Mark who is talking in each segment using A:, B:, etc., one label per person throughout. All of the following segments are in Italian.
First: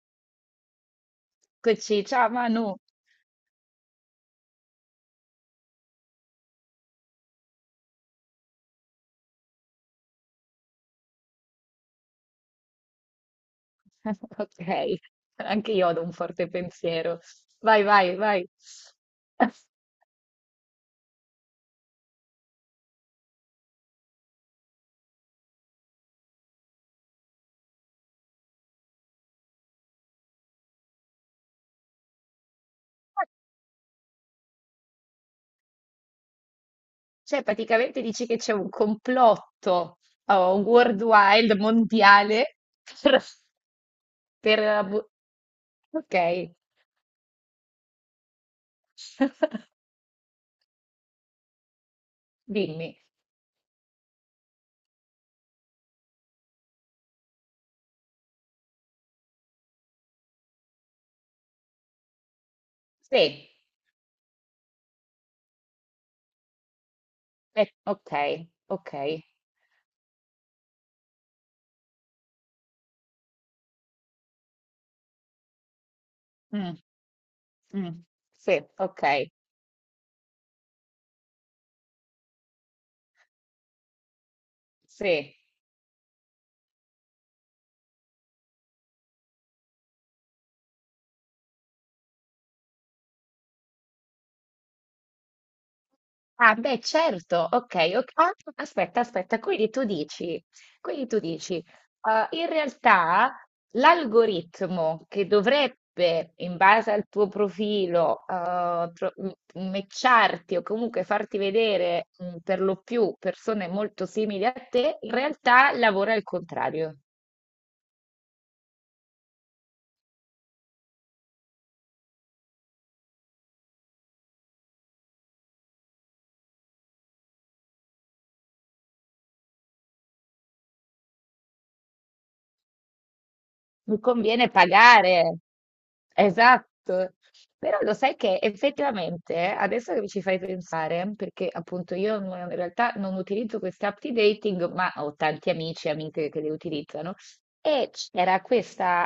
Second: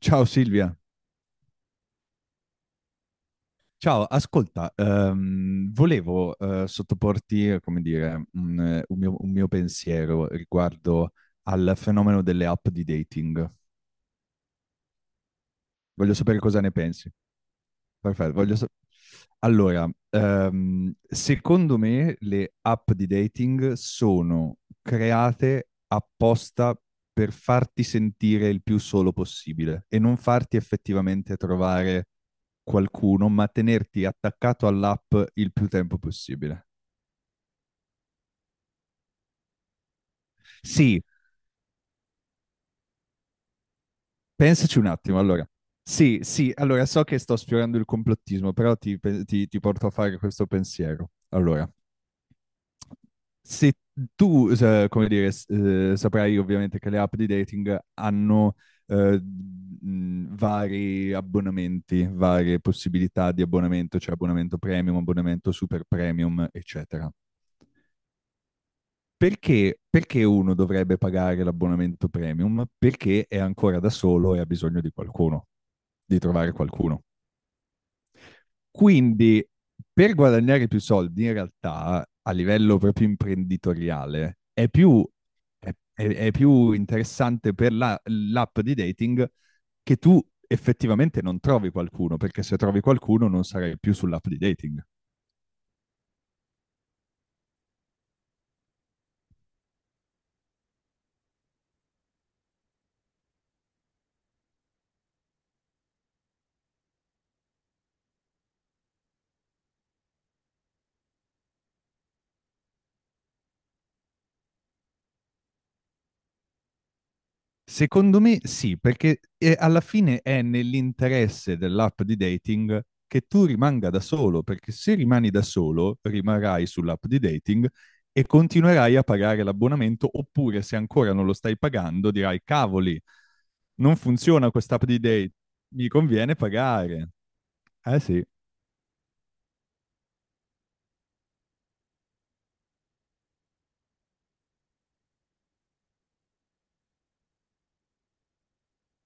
A: Ciao Silvia,
B: Eccoci, ciao Manu.
A: ciao, ascolta, volevo sottoporti, come dire, un mio pensiero riguardo al fenomeno delle app di dating.
B: Ok, anche io ho un
A: Voglio sapere
B: forte
A: cosa ne pensi.
B: pensiero. Vai, vai,
A: Perfetto,
B: vai.
A: allora, secondo me le app di dating sono create apposta per farti sentire il più solo possibile e non farti effettivamente trovare qualcuno, ma tenerti attaccato all'app il più tempo possibile.
B: Cioè, praticamente dici che c'è un complotto oh,
A: Sì,
B: worldwide, mondiale, per... per
A: pensaci un
B: abu-
A: attimo, allora.
B: ok,
A: Sì, sì, allora so che sto sfiorando il complottismo, però ti porto a fare questo pensiero. Allora,
B: dimmi.
A: se tu, come dire, saprai ovviamente che le app di dating hanno vari abbonamenti, varie possibilità di
B: Sì,
A: abbonamento, cioè abbonamento premium, abbonamento super premium, eccetera.
B: ok, ok.
A: Perché uno dovrebbe pagare l'abbonamento premium? Perché è ancora da solo e ha bisogno di qualcuno, di trovare
B: Mm,
A: qualcuno.
B: mm, sì, ok,
A: Quindi per guadagnare più soldi, in realtà, a livello proprio imprenditoriale, è più,
B: sì.
A: è più interessante per l'app di dating che tu effettivamente non trovi qualcuno, perché se trovi qualcuno non sarai più sull'app di dating.
B: Ah beh certo, okay, ok. Ah, aspetta, aspetta, quindi tu dici, quindi tu dici, in realtà l'algoritmo che dovrebbe, in base al tuo profilo, tro m matcharti o comunque farti vedere, per lo più persone molto simili a te, in realtà lavora al contrario.
A: Secondo me sì, perché alla fine è nell'interesse dell'app di dating che tu rimanga da solo, perché se rimani da solo rimarrai sull'app di dating e continuerai a pagare l'abbonamento, oppure se ancora non lo stai pagando dirai cavoli, non
B: Mi conviene
A: funziona quest'app di dating,
B: pagare.
A: mi conviene pagare.
B: Esatto. Però lo
A: Eh
B: sai
A: sì,
B: che effettivamente, adesso che mi ci fai pensare, perché appunto io non- in realtà non utilizzo queste app di dating, ma ho tanti amici e amiche che le utilizzano. E c'era questa,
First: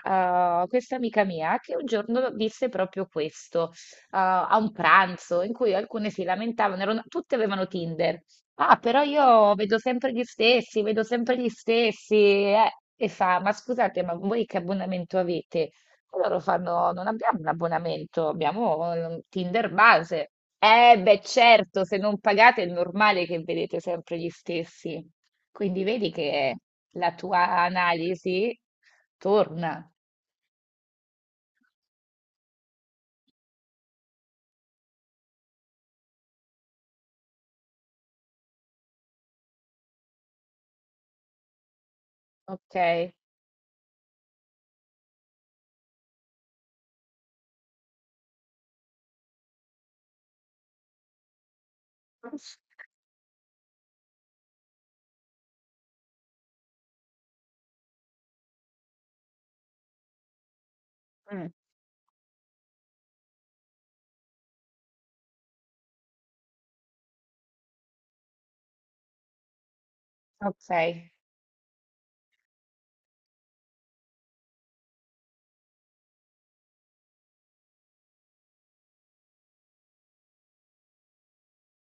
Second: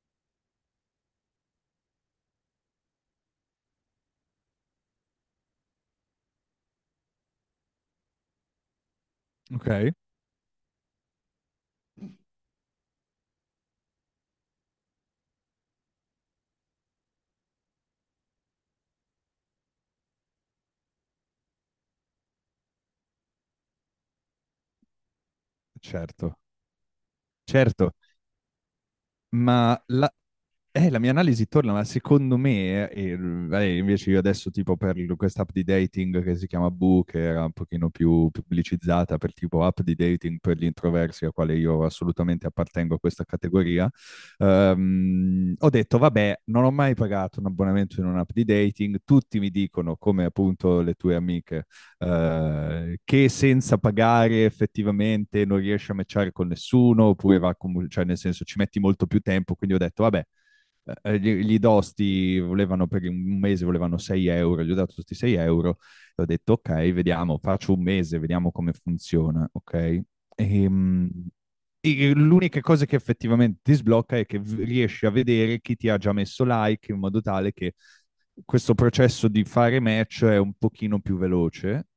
B: eh, questa amica mia che un giorno disse proprio questo, a un pranzo in cui alcune si lamentavano, tutte avevano Tinder. Ah, però io vedo
A: ok,
B: sempre gli stessi, vedo sempre gli stessi, eh. E fa, ma scusate, ma voi che abbonamento avete? E loro fanno, non abbiamo un abbonamento, abbiamo Tinder base. Beh, certo, se non pagate è normale che vedete sempre gli stessi. Quindi vedi
A: certo,
B: che la tua
A: certo.
B: analisi
A: Ma
B: torna.
A: la- la mia analisi torna, ma secondo me, invece io adesso tipo per quest'app di dating che si chiama Boo, che era un pochino più pubblicizzata per tipo app di dating per gli introversi, a quale io assolutamente
B: Ok.
A: appartengo a questa categoria. Ho detto, vabbè, non ho mai pagato un abbonamento in un'app di dating, tutti mi dicono, come appunto le tue amiche, che senza pagare effettivamente non riesci a matchare con nessuno, oppure va, cioè nel senso ci metti molto più tempo, quindi ho detto, vabbè,
B: Mm,
A: gli dosti volevano per un mese volevano 6 euro, gli ho dato questi 6 € e ho detto ok, vediamo, faccio un mese, vediamo come funziona, ok?
B: ok,
A: E, mm, e l'unica cosa che effettivamente ti sblocca è che riesci a vedere chi ti ha già messo like in modo tale che questo processo di fare match è un pochino più veloce,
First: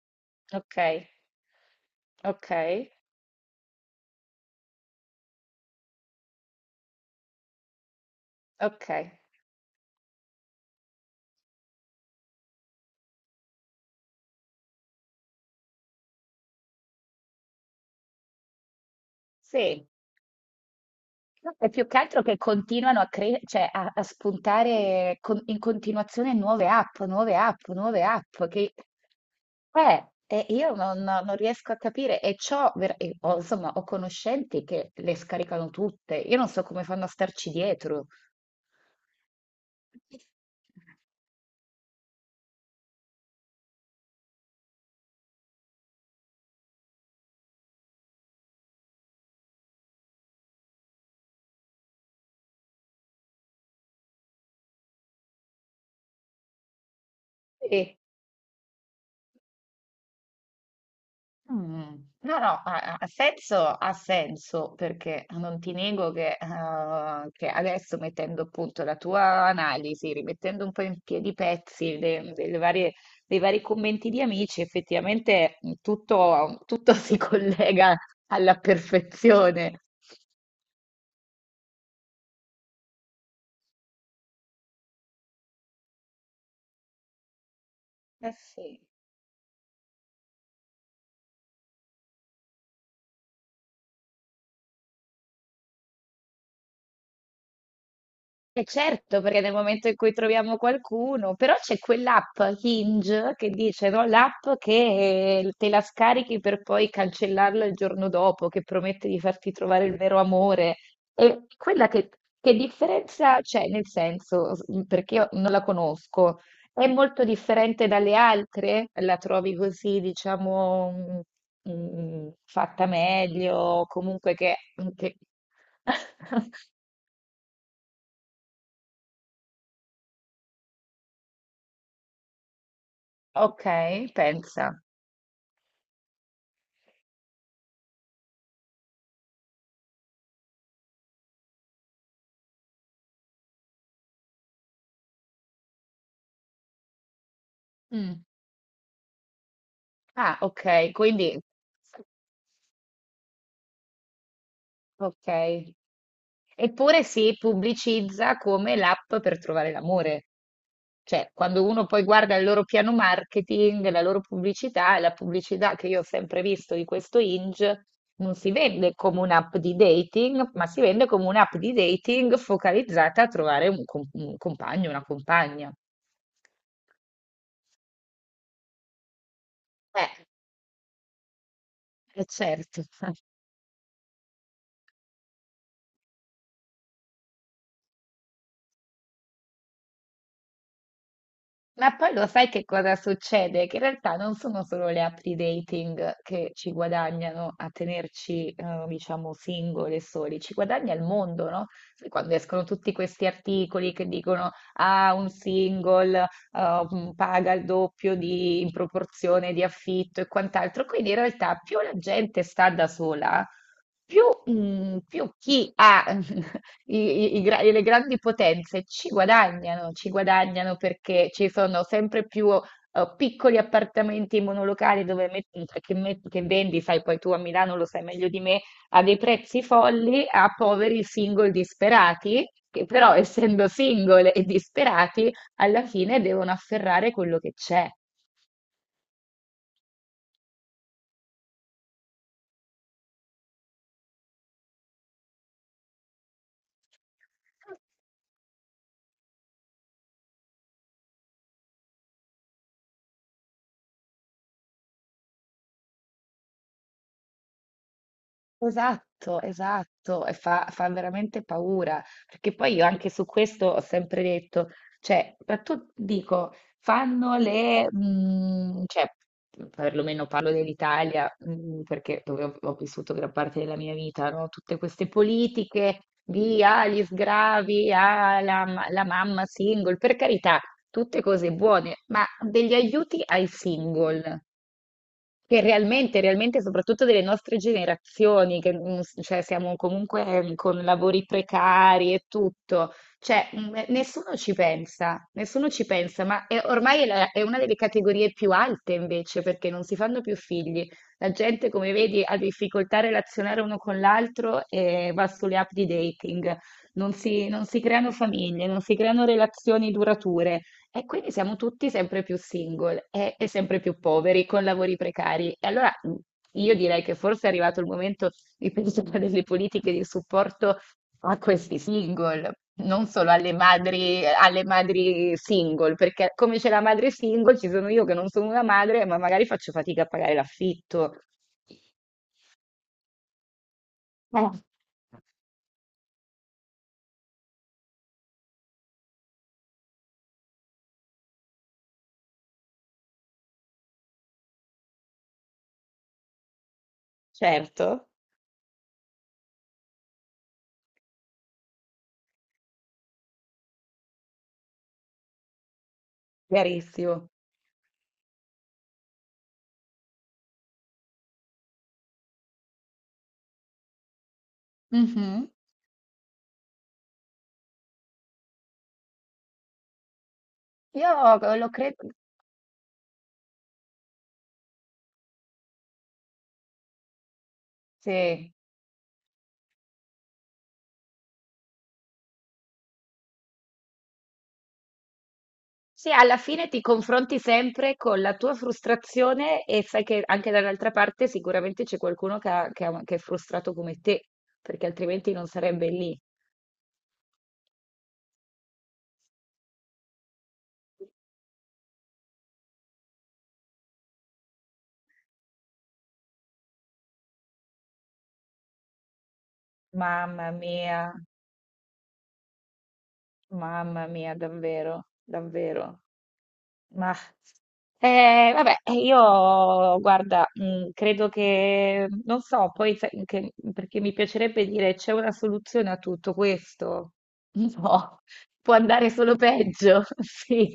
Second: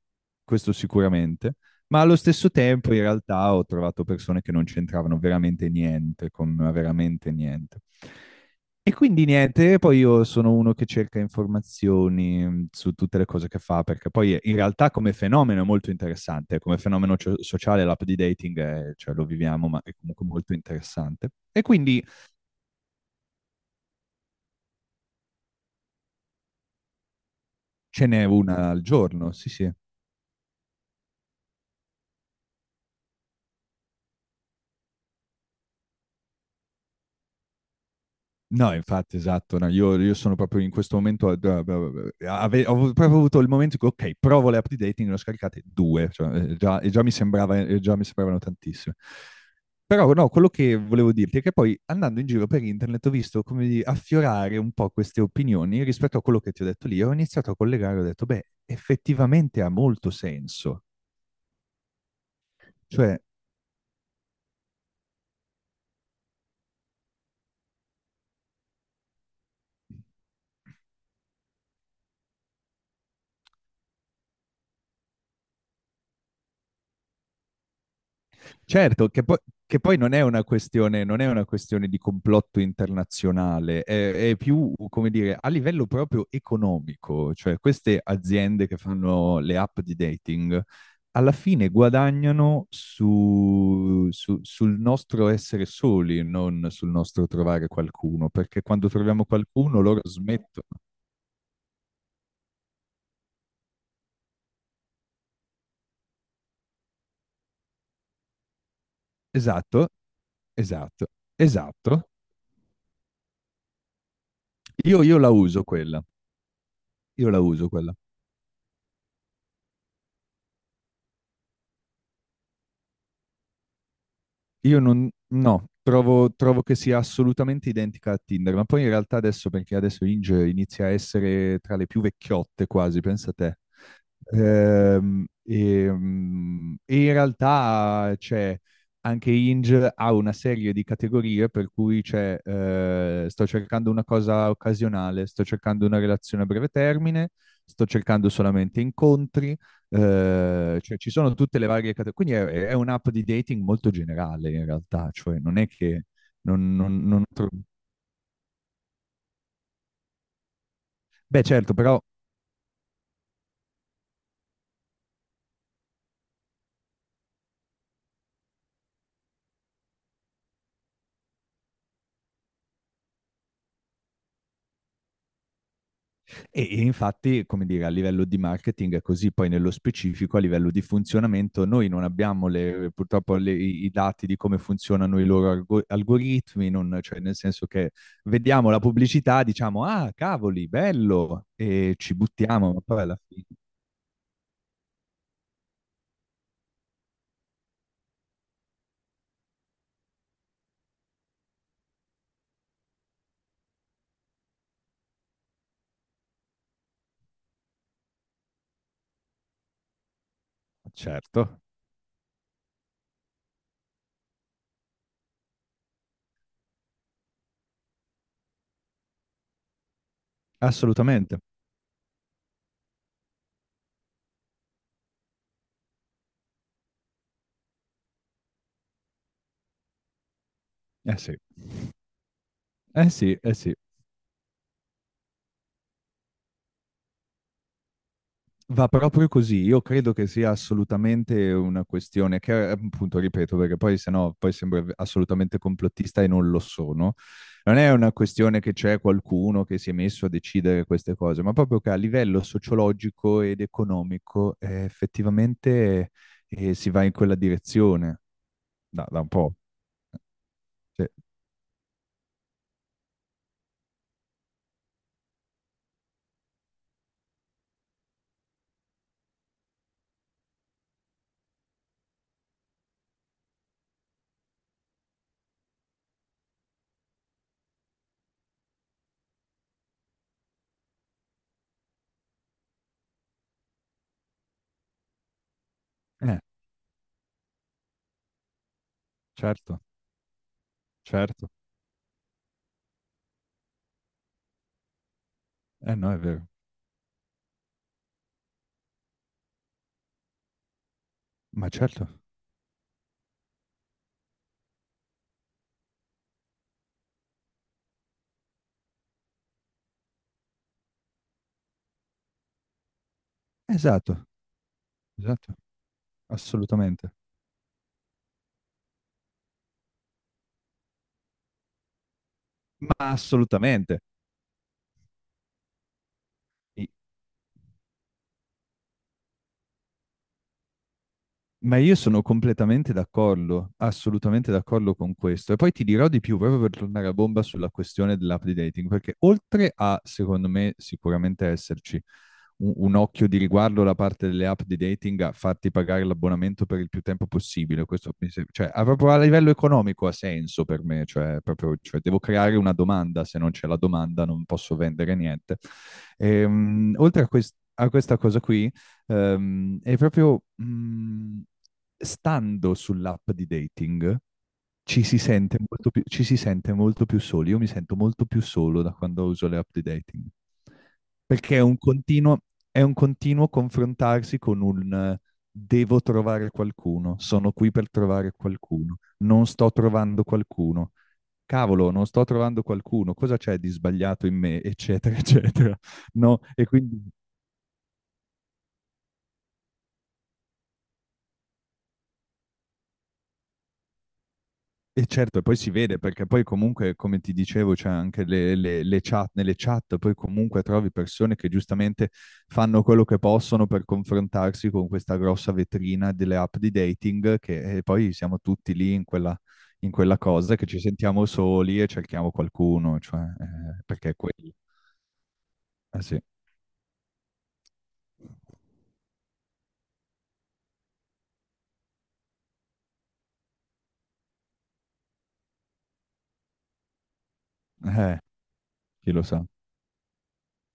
A: questo
B: ok,
A: sicuramente, ma allo stesso
B: ok,
A: tempo in realtà ho trovato persone che non c'entravano veramente niente, con veramente niente. E
B: ok.
A: quindi niente, poi io sono uno che cerca informazioni su tutte le cose che fa, perché poi in realtà come fenomeno è molto interessante, come fenomeno sociale l'app di dating cioè, lo viviamo, ma
B: Sì.
A: è comunque molto interessante.
B: No,
A: E
B: è più che
A: quindi
B: altro che continuano a, cioè a, spuntare in continuazione nuove app, nuove app, nuove
A: ce n'è
B: app,
A: una
B: che
A: al giorno, sì sì.
B: e io non riesco a capire. E ciò, ho, insomma, ho conoscenti che le scaricano tutte. Io non so come fanno a starci dietro.
A: No, infatti, esatto, no, io sono proprio in questo momento, ho proprio avuto il momento in cui, ok, provo le app di dating, ne ho scaricate due, cioè, già, e già mi sembrava, già mi sembravano tantissime. Però no, quello che volevo dirti è che poi andando in giro per internet ho visto come affiorare un po' queste opinioni rispetto a quello che ti ho detto lì, ho iniziato a
B: Sì.
A: collegare, ho detto, beh, effettivamente ha molto senso.
B: Mm. No, no, ha
A: Cioè,
B: senso, ha senso, perché non ti nego che, adesso mettendo appunto la tua analisi, rimettendo un po' in piedi i pezzi dei vari commenti di amici, effettivamente tutto si collega alla
A: certo, che
B: perfezione.
A: poi non è una questione, non è una questione di complotto internazionale, è più, come dire, a livello proprio economico, cioè queste
B: Eh
A: aziende che
B: sì.
A: fanno le app di dating alla fine guadagnano sul nostro essere soli, non sul nostro trovare qualcuno, perché
B: E
A: quando
B: certo,
A: troviamo
B: perché nel
A: qualcuno
B: momento in
A: loro
B: cui troviamo
A: smettono.
B: qualcuno, però c'è quell'app Hinge che dice, no, l'app che te la scarichi per poi cancellarla il giorno dopo, che promette di farti trovare
A: Esatto,
B: il vero amore.
A: esatto,
B: E quella
A: esatto.
B: che differenza c'è, nel senso, perché
A: Io
B: io
A: la
B: non la
A: uso quella,
B: conosco, è molto
A: io la uso
B: differente
A: quella.
B: dalle altre? La trovi così, diciamo, fatta meglio, comunque
A: Io non,
B: che...
A: no, trovo, trovo che sia assolutamente identica a Tinder, ma poi in realtà adesso, perché adesso Inge inizia a essere tra le più vecchiotte quasi, pensa te.
B: Ok, pensa.
A: E in realtà c'è anche Inge ha una serie di categorie per cui c'è sto cercando una cosa occasionale, sto cercando una relazione a breve termine, sto
B: Mm.
A: cercando solamente incontri,
B: Ah, ok,
A: cioè ci sono
B: quindi
A: tutte le varie categorie, quindi è un'app di dating molto generale in realtà, cioè non è
B: ok.
A: che
B: Eppure
A: non
B: si pubblicizza come l'app per trovare l'amore. Cioè,
A: beh,
B: quando
A: certo,
B: uno
A: però,
B: poi guarda il loro piano marketing, la loro pubblicità, e la pubblicità che io ho sempre visto di questo Hinge, non si vende come un'app di dating, ma si vende come un'app di dating focalizzata a trovare un compagno, una compagna.
A: e infatti, come dire, a livello di marketing è così, poi nello
B: Eh,
A: specifico, a livello di funzionamento, noi non abbiamo
B: certo.
A: purtroppo i dati di come funzionano i loro algoritmi, cioè nel senso che vediamo la pubblicità, diciamo, ah, cavoli, bello,
B: Ma
A: e
B: poi
A: ci
B: lo sai che
A: buttiamo, ma
B: cosa
A: poi alla fine,
B: succede? Che in realtà non sono solo le app di dating che ci guadagnano a tenerci, diciamo, singole e soli, ci guadagna il mondo, no? Sai quando escono tutti questi articoli che dicono, ah, un single, paga il doppio di, in proporzione di affitto e quant'altro. Quindi in realtà
A: certo,
B: più la gente sta da sola, più, più chi ha I- le grandi potenze ci guadagnano perché
A: assolutamente,
B: ci sono sempre più piccoli appartamenti monolocali dove che vendi, sai, poi tu a Milano lo sai meglio di me, a dei prezzi folli a poveri
A: eh sì.
B: single disperati, che
A: Eh
B: però
A: sì, eh
B: essendo
A: sì,
B: single e disperati, alla fine devono afferrare quello che c'è.
A: va proprio così. Io credo che sia assolutamente una questione che, appunto, ripeto, perché poi se no poi sembra assolutamente complottista e non lo sono. Non è una questione che c'è qualcuno che si è messo a decidere queste cose, ma proprio che a livello sociologico ed economico effettivamente si va in quella direzione da, da un
B: Esatto,
A: po'.
B: esatto, e fa
A: Sì.
B: veramente paura, perché poi io anche su questo ho sempre detto, cioè, ma tu dico, fanno le, cioè, perlomeno parlo dell'Italia, perché dove ho vissuto gran parte della mia vita, no? Tutte queste politiche di ah, gli sgravi, ah, la mamma single, per carità, tutte cose buone, ma degli aiuti ai single. Che realmente,
A: Eh,
B: realmente, soprattutto delle nostre generazioni, che cioè, siamo
A: certo,
B: comunque con lavori
A: certo.
B: precari e tutto, cioè nessuno ci pensa, nessuno ci
A: Eh no, è
B: pensa, ma
A: vero.
B: ormai è, è una delle categorie più alte invece, perché non si fanno più figli. La gente,
A: Ma
B: come
A: certo,
B: vedi, ha difficoltà a relazionare uno con l'altro e va sulle app di dating, non si creano famiglie, non si creano relazioni durature. E quindi siamo tutti sempre più single sempre più
A: esatto,
B: poveri, con lavori precari.
A: esatto,
B: E allora io direi
A: assolutamente.
B: che forse è arrivato il momento di pensare a delle politiche di supporto a questi single, non
A: Ma
B: solo
A: assolutamente.
B: alle madri single, perché come c'è la
A: I-
B: madre single, ci sono io che non sono una madre, ma magari faccio fatica a pagare l'affitto.
A: Ma io sono completamente d'accordo,
B: Eh,
A: assolutamente d'accordo con questo. E poi ti dirò di più, proprio per tornare a bomba sulla questione dell'app di dating, perché oltre a, secondo me, sicuramente esserci un occhio di riguardo da parte delle app di dating a farti pagare l'abbonamento per il più tempo possibile,
B: certo,
A: questo mi cioè, a, proprio a livello economico ha senso per me, cioè, proprio, cioè, devo creare una domanda, se non c'è la domanda non posso vendere niente. Oltre a,
B: chiarissimo.
A: a questa cosa qui, e proprio stando sull'app di dating ci si
B: Mhm.
A: sente molto più, ci si sente molto più soli. Io mi sento molto più solo da quando uso le app di dating.
B: Io
A: Perché
B: lo credo,
A: è un continuo confrontarsi con un devo trovare qualcuno, sono qui per trovare
B: sì.
A: qualcuno, non sto trovando qualcuno. Cavolo, non sto trovando qualcuno, cosa c'è di sbagliato in me, eccetera, eccetera.
B: Sì, alla
A: No, e
B: fine ti
A: quindi
B: confronti sempre con la tua frustrazione e sai che anche dall'altra parte sicuramente c'è qualcuno che, che è frustrato come te, perché
A: e
B: altrimenti
A: certo, e
B: non
A: poi si
B: sarebbe
A: vede
B: lì.
A: perché poi comunque, come ti dicevo, c'è anche le chat, nelle chat poi comunque trovi persone che giustamente fanno quello che possono per confrontarsi con questa grossa vetrina delle app di dating che e poi siamo tutti lì in quella
B: Mamma
A: cosa che ci
B: mia,
A: sentiamo soli e cerchiamo qualcuno, cioè,
B: mamma
A: perché è
B: mia,
A: quello.
B: davvero, davvero.
A: Eh sì,
B: Ma vabbè, io guarda, credo che, non so, poi perché mi piacerebbe dire c'è una soluzione a tutto questo. No,
A: eh,
B: può andare
A: chi lo
B: solo
A: sa.
B: peggio, sì.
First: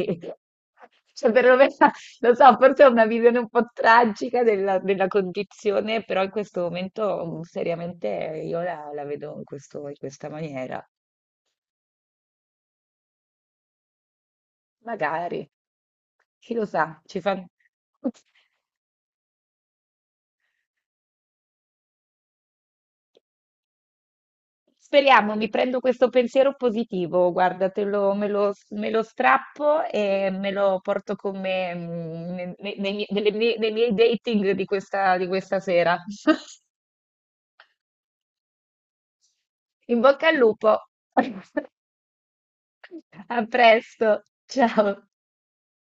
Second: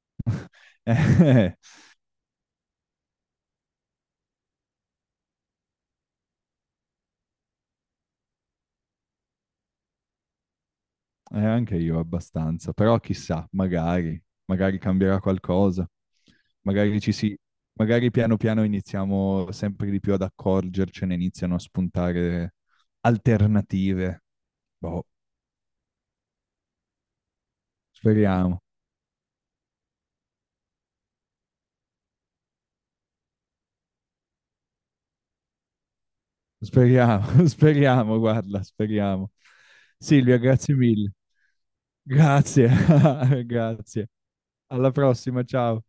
B: Cioè, perlomeno, lo so, forse è una visione un po' tragica della condizione, però in questo momento seriamente io la vedo in questa maniera.
A: Anche io abbastanza, però chissà, magari, magari cambierà
B: Magari,
A: qualcosa,
B: chi lo
A: magari
B: sa,
A: ci
B: ci
A: si,
B: fanno.
A: magari piano piano iniziamo sempre di più ad accorgercene, iniziano a spuntare alternative. Boh,
B: Speriamo, mi prendo questo pensiero positivo, guarda, te lo- me lo,
A: speriamo,
B: me lo strappo e me lo porto con me nei miei dating di questa sera.
A: speriamo, speriamo, guarda, speriamo.
B: In bocca al
A: Silvia,
B: lupo.
A: grazie mille. Grazie,
B: A presto,
A: grazie.
B: ciao.
A: Alla prossima, ciao.